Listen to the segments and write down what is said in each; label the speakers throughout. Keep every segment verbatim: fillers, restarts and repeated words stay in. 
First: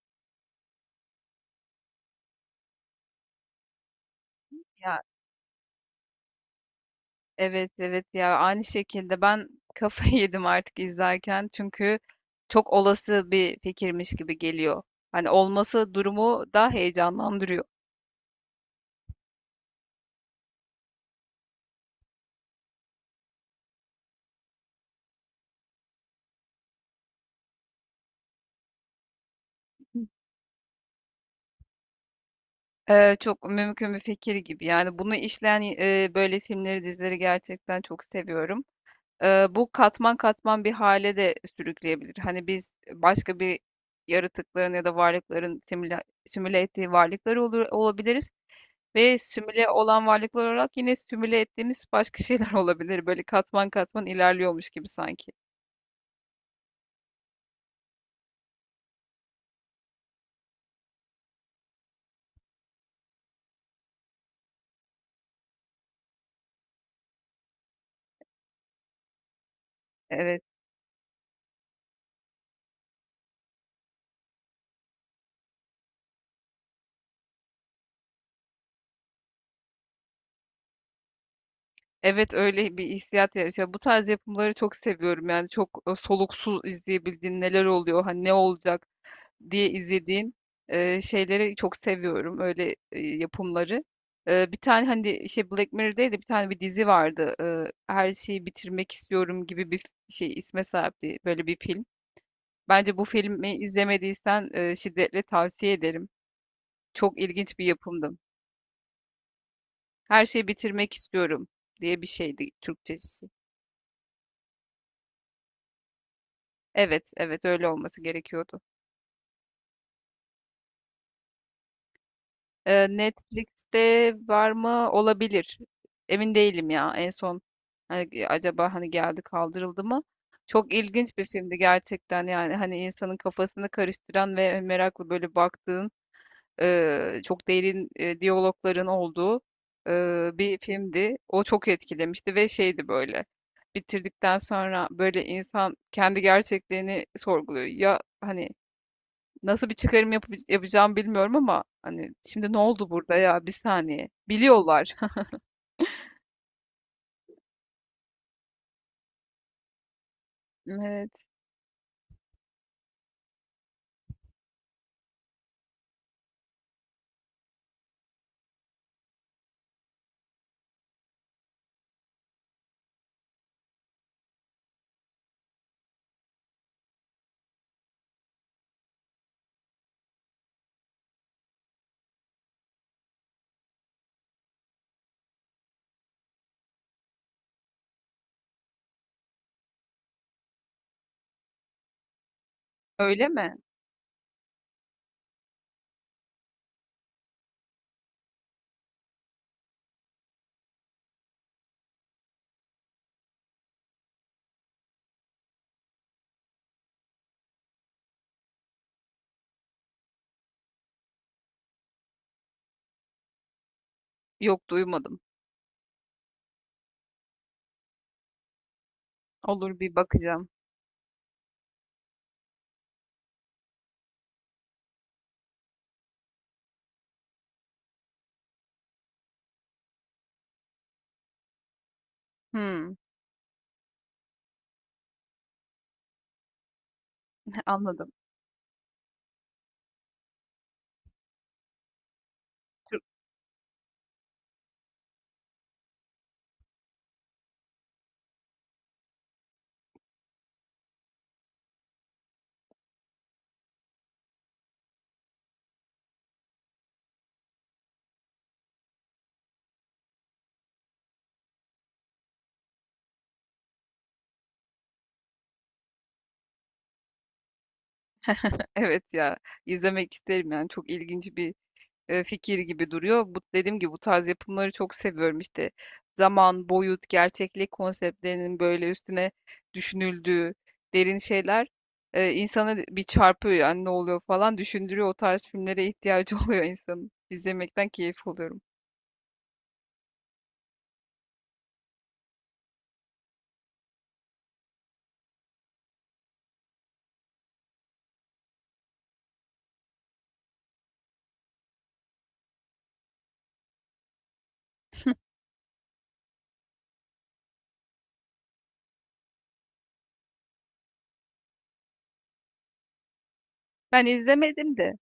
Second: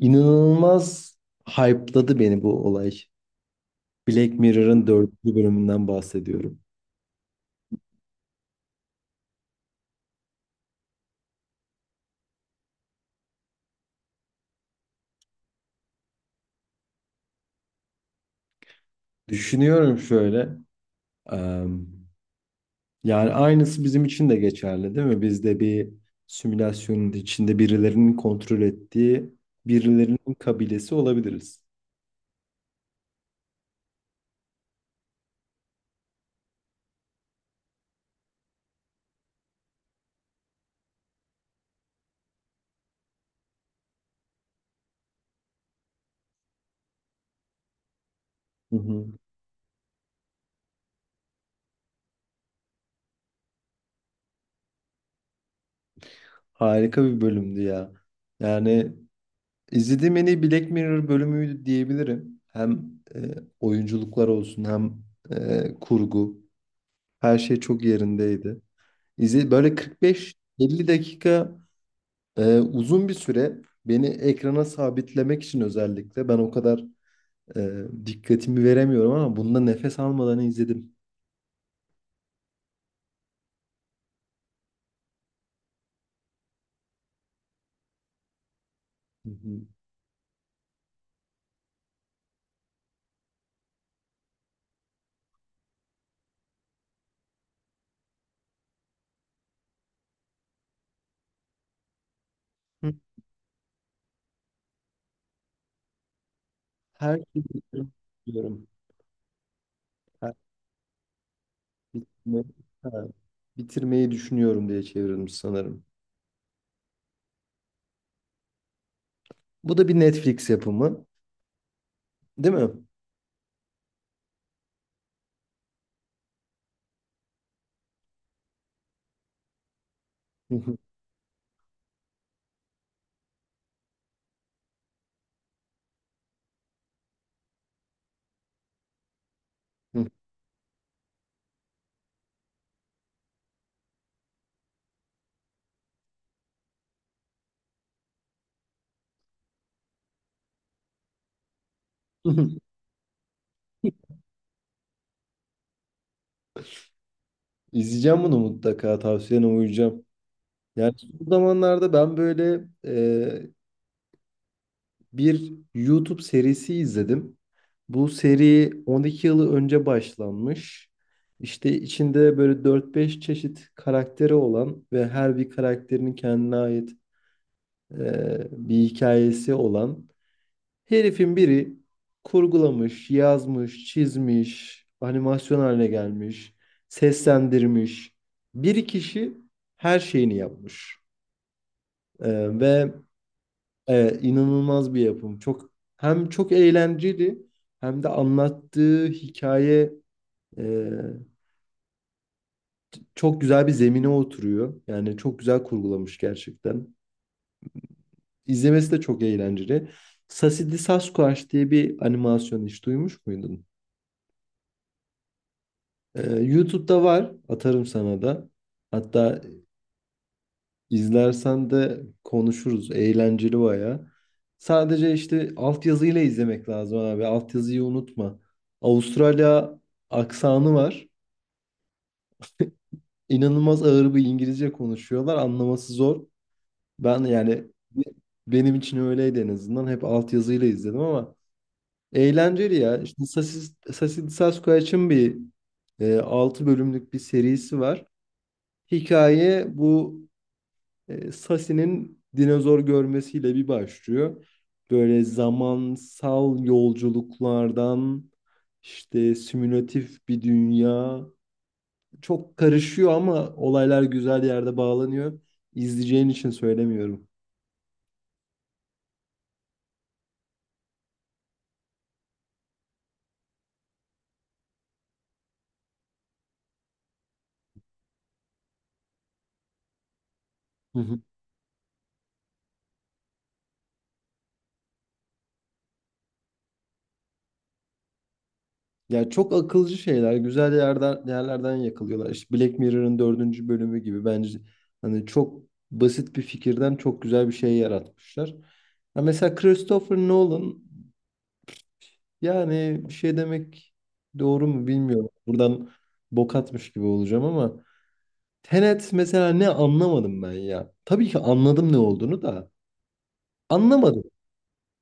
Speaker 1: İnanılmaz hype'ladı beni bu olay. Black Mirror'ın
Speaker 2: Ya
Speaker 1: dördüncü bölümünden bahsediyorum.
Speaker 2: evet evet, ya aynı şekilde ben kafayı yedim artık izlerken, çünkü çok olası bir fikirmiş gibi geliyor. Hani olması durumu daha heyecanlandırıyor.
Speaker 1: Düşünüyorum şöyle. em, yani aynısı bizim için de geçerli değil mi? Biz de bir simülasyonun içinde birilerinin kontrol ettiği birilerinin kabilesi olabiliriz.
Speaker 2: Ee, çok mümkün bir fikir gibi. Yani bunu işleyen e, böyle filmleri, dizileri gerçekten çok seviyorum. Ee, bu katman katman bir hale de sürükleyebilir. Hani biz başka bir yaratıkların ya da varlıkların simüle, simüle ettiği varlıklar olur, olabiliriz.
Speaker 1: Hı hı.
Speaker 2: Ve simüle olan varlıklar olarak yine simüle ettiğimiz başka şeyler olabilir. Böyle katman katman ilerliyormuş gibi sanki.
Speaker 1: Harika bir bölümdü ya. Yani izlediğim en iyi Black Mirror bölümüydü diyebilirim. Hem e, oyunculuklar olsun hem e, kurgu. Her şey çok yerindeydi. İzle böyle
Speaker 2: Evet.
Speaker 1: kırk beş elli dakika e, uzun bir süre beni ekrana sabitlemek için özellikle ben o kadar e, dikkatimi veremiyorum ama bunda nefes almadan izledim.
Speaker 2: Evet, öyle bir hissiyat yaratıyor. Bu tarz yapımları çok seviyorum. Yani çok e, soluksuz izleyebildiğin neler oluyor, hani ne olacak
Speaker 1: Hı hı.
Speaker 2: diye izlediğin e, şeyleri çok seviyorum. Öyle e, yapımları. E, bir tane hani şey Black Mirror'daydı, bir tane bir dizi vardı. E, her şeyi bitirmek istiyorum gibi bir şey isme sahipti. Böyle bir film.
Speaker 1: Hı.
Speaker 2: Bence bu filmi izlemediysen e, şiddetle tavsiye ederim.
Speaker 1: Her
Speaker 2: Çok
Speaker 1: şeyi
Speaker 2: ilginç bir yapımdı.
Speaker 1: bitirmiyorum.
Speaker 2: Her
Speaker 1: Her
Speaker 2: şeyi bitirmek istiyorum diye bir
Speaker 1: bitirme-
Speaker 2: şeydi
Speaker 1: ha,
Speaker 2: Türkçesi.
Speaker 1: bitirmeyi düşünüyorum diye çevrilmiş sanırım.
Speaker 2: Evet, evet, öyle olması gerekiyordu.
Speaker 1: Bu da bir Netflix yapımı, değil mi?
Speaker 2: E, Netflix'te var mı? Olabilir. Emin değilim ya. En son hani acaba hani geldi, kaldırıldı mı?
Speaker 1: Hı
Speaker 2: Çok
Speaker 1: hı.
Speaker 2: ilginç bir filmdi gerçekten, yani hani insanın kafasını karıştıran ve merakla böyle baktığın, eee, çok derin eee, diyalogların olduğu
Speaker 1: Hı.
Speaker 2: eee, bir filmdi. O çok etkilemişti ve şeydi böyle. Bitirdikten sonra böyle insan kendi gerçekliğini sorguluyor. Ya hani nasıl bir çıkarım yapı- yapacağım bilmiyorum, ama hani şimdi ne oldu burada, ya bir saniye. Biliyorlar.
Speaker 1: İzleyeceğim bunu mutlaka. Tavsiyene uyacağım. Yani
Speaker 2: Evet.
Speaker 1: bu zamanlarda ben böyle e, bir YouTube serisi izledim. Bu seri on iki yılı önce başlanmış. İşte içinde böyle dört beş çeşit karakteri olan ve her bir karakterinin kendine ait e, bir hikayesi olan herifin biri kurgulamış, yazmış, çizmiş, animasyon haline gelmiş, seslendirmiş. Bir kişi her şeyini yapmış. E, ve
Speaker 2: Öyle mi?
Speaker 1: Evet, inanılmaz bir yapım. Çok hem çok eğlenceli hem de anlattığı hikaye e, çok güzel bir zemine oturuyor. Yani çok güzel kurgulamış gerçekten. İzlemesi de çok eğlenceli. Sassy Sasquatch diye bir animasyon hiç duymuş muydun?
Speaker 2: Yok, duymadım.
Speaker 1: E, YouTube'da var. Atarım sana da. Hatta
Speaker 2: Olur, bir bakacağım.
Speaker 1: İzlersen de konuşuruz. Eğlenceli baya. Sadece işte altyazıyla izlemek lazım abi. Altyazıyı unutma. Avustralya aksanı var.
Speaker 2: Hmm,
Speaker 1: İnanılmaz ağır bir İngilizce konuşuyorlar. Anlaması zor. Ben yani
Speaker 2: anladım.
Speaker 1: benim için öyleydi en azından. Hep altyazıyla izledim ama eğlenceli ya. İşte Sasis, Sassy Sasquatch'ın bir e, altı bölümlük bir serisi var. Hikaye bu. E, Sasi'nin dinozor görmesiyle bir başlıyor. Böyle zamansal yolculuklardan işte simülatif bir dünya çok karışıyor ama olaylar güzel yerde bağlanıyor. İzleyeceğin için söylemiyorum.
Speaker 2: Evet ya, izlemek isterim yani. Çok ilginç bir e, fikir gibi duruyor. Bu, dediğim gibi, bu tarz yapımları çok seviyorum. İşte zaman, boyut, gerçeklik konseptlerinin böyle üstüne düşünüldüğü
Speaker 1: Hı
Speaker 2: derin
Speaker 1: hı.
Speaker 2: şeyler e, insanı bir çarpıyor, yani ne oluyor falan düşündürüyor. O tarz filmlere ihtiyacı oluyor insanın. İzlemekten keyif alıyorum.
Speaker 1: Ya çok akılcı şeyler, güzel yerden yerlerden yakalıyorlar. İşte Black Mirror'ın dördüncü bölümü gibi bence hani çok basit bir fikirden çok güzel bir şey yaratmışlar. Ya mesela Christopher Nolan. Yani bir şey demek doğru mu bilmiyorum. Buradan bok atmış gibi olacağım ama Tenet mesela ne anlamadım ben ya. Tabii ki anladım ne olduğunu da
Speaker 2: Ben
Speaker 1: anlamadım.
Speaker 2: izlemedim de.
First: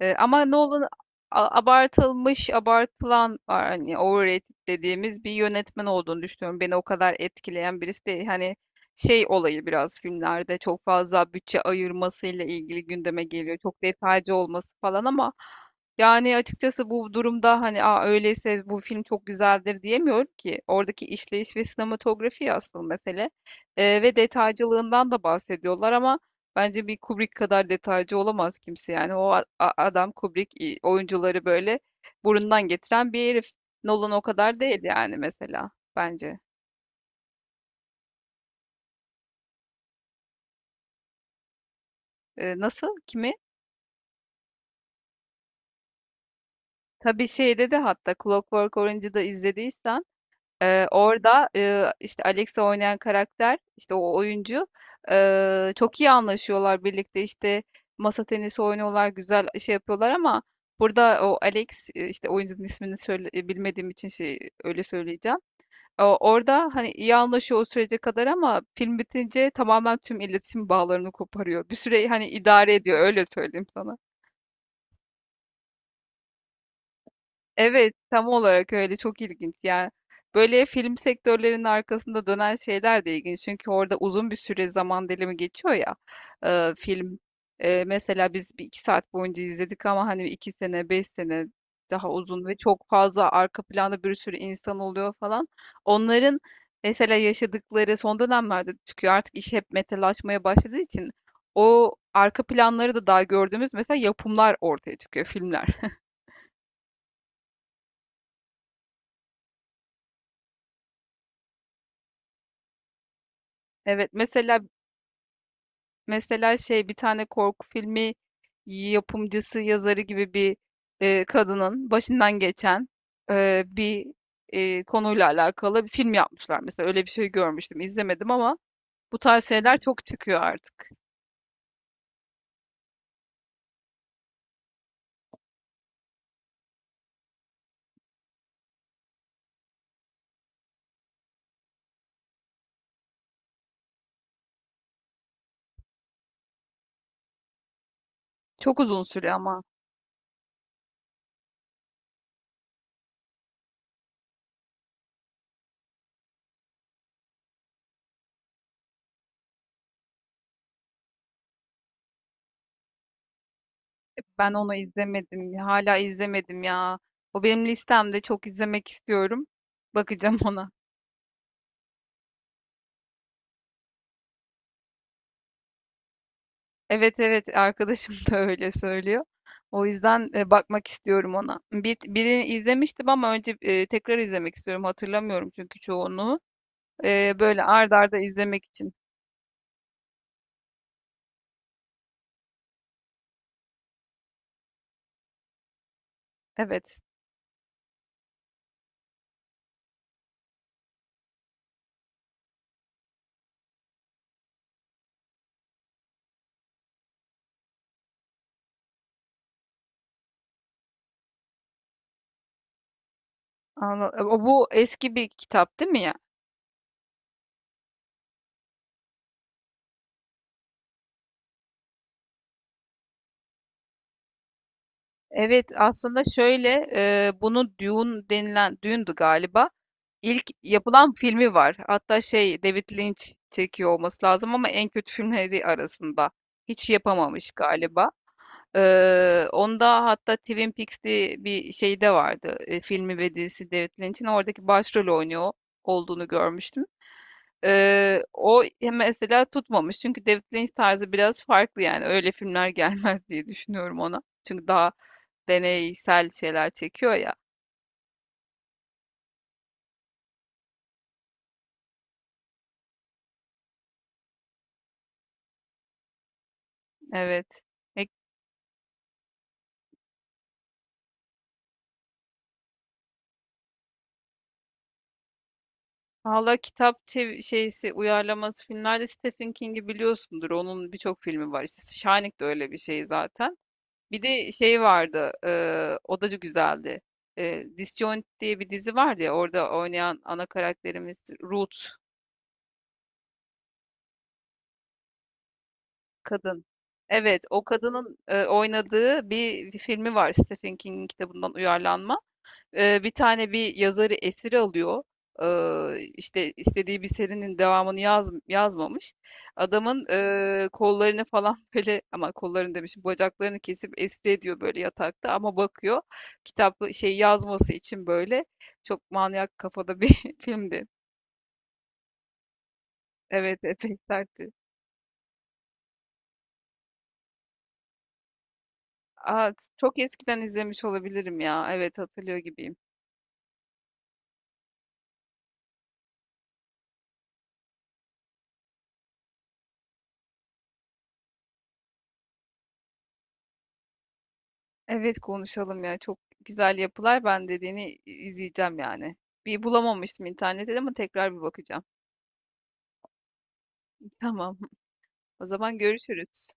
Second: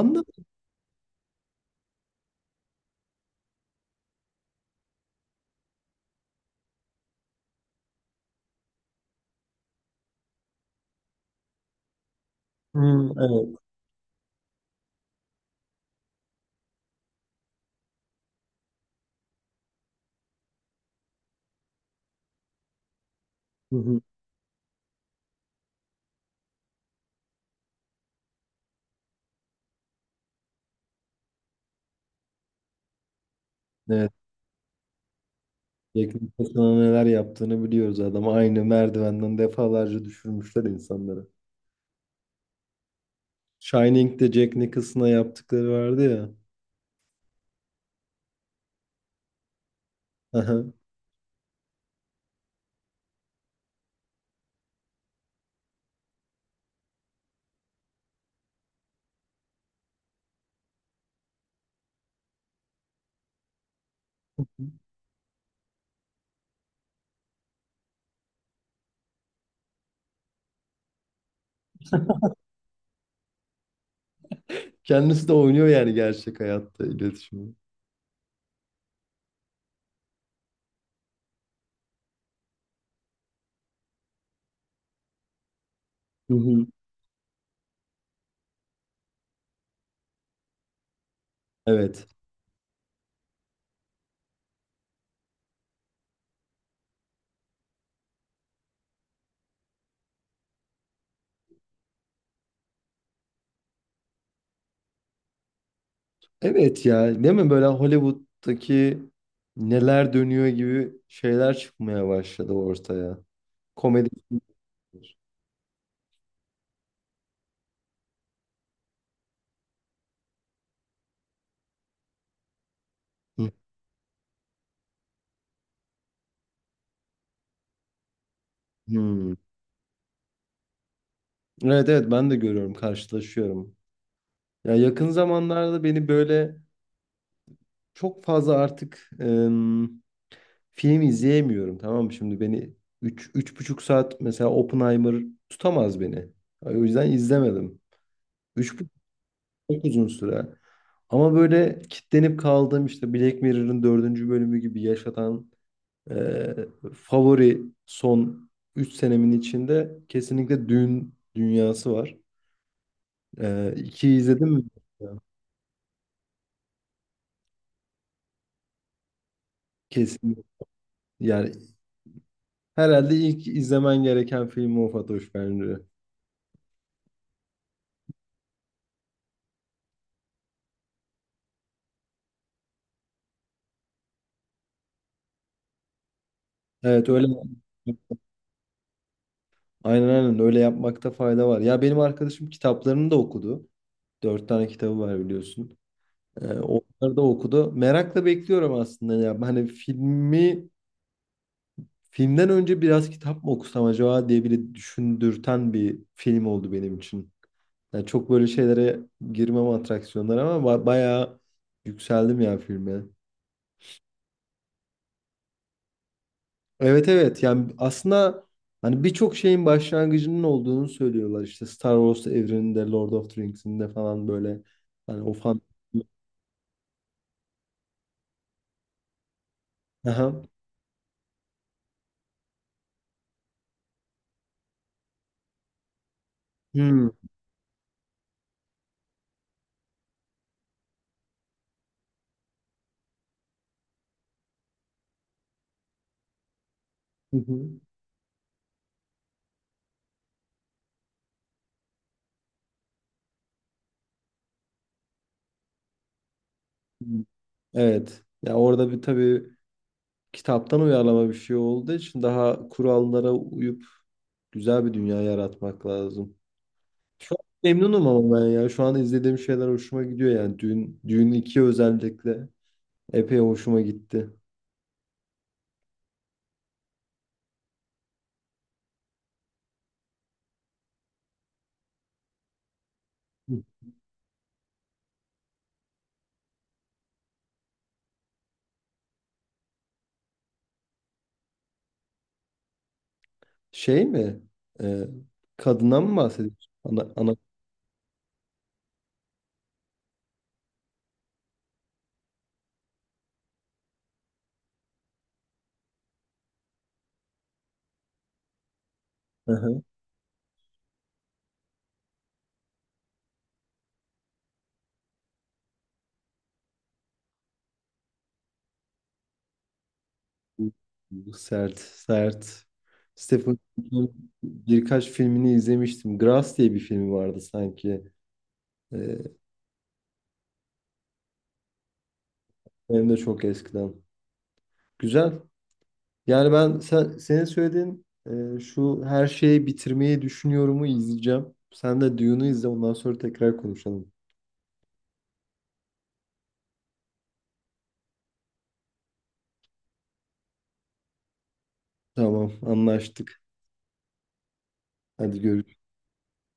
Speaker 2: Eee, ama Nolan a abartılmış, abartılan, hani, overrated dediğimiz bir yönetmen olduğunu düşünüyorum. Beni o kadar etkileyen birisi değil. Hani şey olayı biraz filmlerde çok fazla bütçe ayırmasıyla ilgili
Speaker 1: Hmm,
Speaker 2: gündeme
Speaker 1: evet.
Speaker 2: geliyor. Çok detaycı olması falan, ama yani açıkçası bu durumda hani, aa, öyleyse bu film çok güzeldir diyemiyorum ki. Oradaki işleyiş ve sinematografi asıl mesele.
Speaker 1: Hı hı.
Speaker 2: Eee, ve detaycılığından da bahsediyorlar, ama bence bir Kubrick kadar detaycı olamaz kimse, yani. O a- a- adam Kubrick, i- oyuncuları böyle burundan getiren bir herif. Nolan
Speaker 1: Evet.
Speaker 2: o kadar değil yani, mesela,
Speaker 1: Jack
Speaker 2: bence.
Speaker 1: Nicholson'a neler yaptığını biliyoruz adam. Aynı merdivenden defalarca düşürmüşler insanları.
Speaker 2: Ee, nasıl? Kimi?
Speaker 1: Shining'de Jack Nicholson'a yaptıkları vardı ya.
Speaker 2: Tabii şeyde de, hatta Clockwork Orange'ı da izlediysen,
Speaker 1: Aha.
Speaker 2: e, orada e, işte Alex'i oynayan karakter, işte o oyuncu e, çok iyi anlaşıyorlar birlikte, işte masa tenisi oynuyorlar, güzel şey yapıyorlar, ama burada o Alex, e, işte oyuncunun ismini söyle, e, bilmediğim için şey öyle söyleyeceğim. O- Orada hani iyi anlaşıyor o sürece kadar, ama film bitince tamamen tüm iletişim bağlarını koparıyor. Bir süre hani idare ediyor, öyle söyleyeyim sana.
Speaker 1: Kendisi de oynuyor yani gerçek hayatta iletişimi.
Speaker 2: Evet, tam olarak öyle, çok ilginç yani. Böyle film sektörlerinin arkasında dönen şeyler de ilginç. Çünkü orada uzun bir süre zaman dilimi geçiyor ya
Speaker 1: Hı hı.
Speaker 2: e, film. E, mesela biz bir iki saat boyunca izledik, ama hani iki sene, beş sene,
Speaker 1: Evet.
Speaker 2: daha uzun ve çok fazla arka planda bir sürü insan oluyor falan. Onların mesela yaşadıkları son dönemlerde çıkıyor. Artık iş hep metalaşmaya başladığı için o arka planları da daha gördüğümüz mesela yapımlar ortaya çıkıyor, filmler.
Speaker 1: Evet ya değil mi böyle Hollywood'daki neler dönüyor gibi şeyler çıkmaya başladı ortaya. Komedi
Speaker 2: Evet, mesela,
Speaker 1: filmler.
Speaker 2: mesela şey bir tane korku filmi yapımcısı, yazarı gibi bir e, kadının başından geçen
Speaker 1: Hı
Speaker 2: e, bir e, konuyla alakalı bir film yapmışlar. Mesela öyle bir şey görmüştüm, izlemedim, ama bu
Speaker 1: hı.
Speaker 2: tarz şeyler çok çıkıyor artık.
Speaker 1: Evet, evet, ben de görüyorum karşılaşıyorum. Ya yakın zamanlarda beni böyle çok fazla artık em, film izleyemiyorum tamam mı? Şimdi beni üç, üç buçuk saat mesela Oppenheimer tutamaz beni. O yüzden izlemedim. Üç
Speaker 2: Çok uzun sürüyor ama.
Speaker 1: Çok uzun süre. Ama böyle kitlenip kaldığım işte Black Mirror'ın dördüncü bölümü gibi yaşatan e, favori son üç senemin içinde kesinlikle Dün dünyası var. E, ikiyi izledin
Speaker 2: Ben
Speaker 1: mi?
Speaker 2: onu izlemedim. Hala izlemedim ya. O benim listemde, çok izlemek istiyorum. Bakacağım
Speaker 1: Kesin.
Speaker 2: ona.
Speaker 1: Yani herhalde ilk izlemen gereken film o Fatoş bence.
Speaker 2: Evet evet, arkadaşım da öyle söylüyor. O yüzden e, bakmak istiyorum ona. Bir, birini izlemiştim, ama önce e, tekrar izlemek istiyorum. Hatırlamıyorum çünkü çoğunu.
Speaker 1: Evet öyle.
Speaker 2: E, böyle ard arda izlemek için.
Speaker 1: Aynen, aynen, öyle yapmakta fayda var. Ya benim arkadaşım kitaplarını da okudu. Dört tane kitabı var biliyorsun. Ee,
Speaker 2: Evet.
Speaker 1: Onları da okudu. Merakla bekliyorum aslında ya. Hani filmi filmden önce biraz kitap mı okusam acaba diye bile düşündürten bir film oldu benim için. Yani çok böyle şeylere girmem atraksiyonlara ama ba- bayağı yükseldim ya filme.
Speaker 2: Anla- O, bu eski bir kitap değil mi ya?
Speaker 1: Evet, evet, yani aslında hani birçok şeyin başlangıcının olduğunu söylüyorlar işte Star Wars evreninde, Lord of the Rings'inde falan böyle hani o fan.
Speaker 2: Evet, aslında şöyle, e, bunu Dune denilen Dune'du galiba.
Speaker 1: Aha.
Speaker 2: İlk yapılan filmi var. Hatta şey David Lynch çekiyor olması lazım, ama en kötü filmleri arasında. Hiç
Speaker 1: Hmm.
Speaker 2: yapamamış galiba. Ee, onda hatta Twin Peaks diye bir şey de vardı. E, filmi ve dizisi, David Lynch'in oradaki başrol oynuyor olduğunu görmüştüm.
Speaker 1: Hı hı.
Speaker 2: Ee, o mesela tutmamış. Çünkü David Lynch tarzı biraz farklı, yani. Öyle filmler gelmez diye düşünüyorum ona. Çünkü daha deneysel şeyler çekiyor ya.
Speaker 1: Evet. Ya orada bir tabii kitaptan uyarlama bir şey olduğu için daha kurallara uyup güzel bir dünya yaratmak lazım. Şu an
Speaker 2: Evet.
Speaker 1: memnunum
Speaker 2: Peki.
Speaker 1: ama ben ya. Şu an izlediğim şeyler hoşuma gidiyor yani. Düğün, düğün iki özellikle epey hoşuma gitti.
Speaker 2: Valla kitap çev- şeysi uyarlaması filmlerde Stephen King'i biliyorsundur. Onun birçok filmi var. İşte Shining de öyle bir şey zaten.
Speaker 1: Hı.
Speaker 2: Bir de şey vardı. Eee, o da güzeldi. Eee Disjoint diye bir dizi vardı ya. Orada oynayan ana karakterimiz Ruth
Speaker 1: Şey mi? Ee, kadına mı
Speaker 2: kadın.
Speaker 1: bahsediyorsun? Ana, ana.
Speaker 2: Evet, o kadının e, oynadığı bir, bir filmi var Stephen King'in kitabından uyarlanma. E, bir tane bir yazarı esir alıyor. Ee, işte istediği bir serinin devamını yaz, yazmamış.
Speaker 1: Hı hı.
Speaker 2: Adamın e, kollarını falan böyle, ama kollarını demişim, bacaklarını kesip esir ediyor böyle yatakta, ama bakıyor kitapı şey yazması için böyle, çok manyak kafada bir filmdi.
Speaker 1: Sert, sert. Stephen
Speaker 2: Evet, epey
Speaker 1: King'in
Speaker 2: sertti.
Speaker 1: birkaç filmini izlemiştim. Grass diye bir filmi vardı sanki. Ee,
Speaker 2: Aa, çok eskiden izlemiş olabilirim ya. Evet, hatırlıyor gibiyim.
Speaker 1: hem de çok eskiden. Güzel. Yani ben sen, senin söylediğin e, şu her şeyi bitirmeyi düşünüyorumu izleyeceğim. Sen de Dune'u izle ondan sonra tekrar konuşalım.
Speaker 2: Evet, konuşalım ya. Çok güzel yapılar. Ben dediğini izleyeceğim yani. Bir bulamamıştım internette, ama tekrar bir bakacağım.
Speaker 1: Tamam anlaştık.
Speaker 2: Tamam.
Speaker 1: Hadi
Speaker 2: O zaman
Speaker 1: görüşürüz.
Speaker 2: görüşürüz.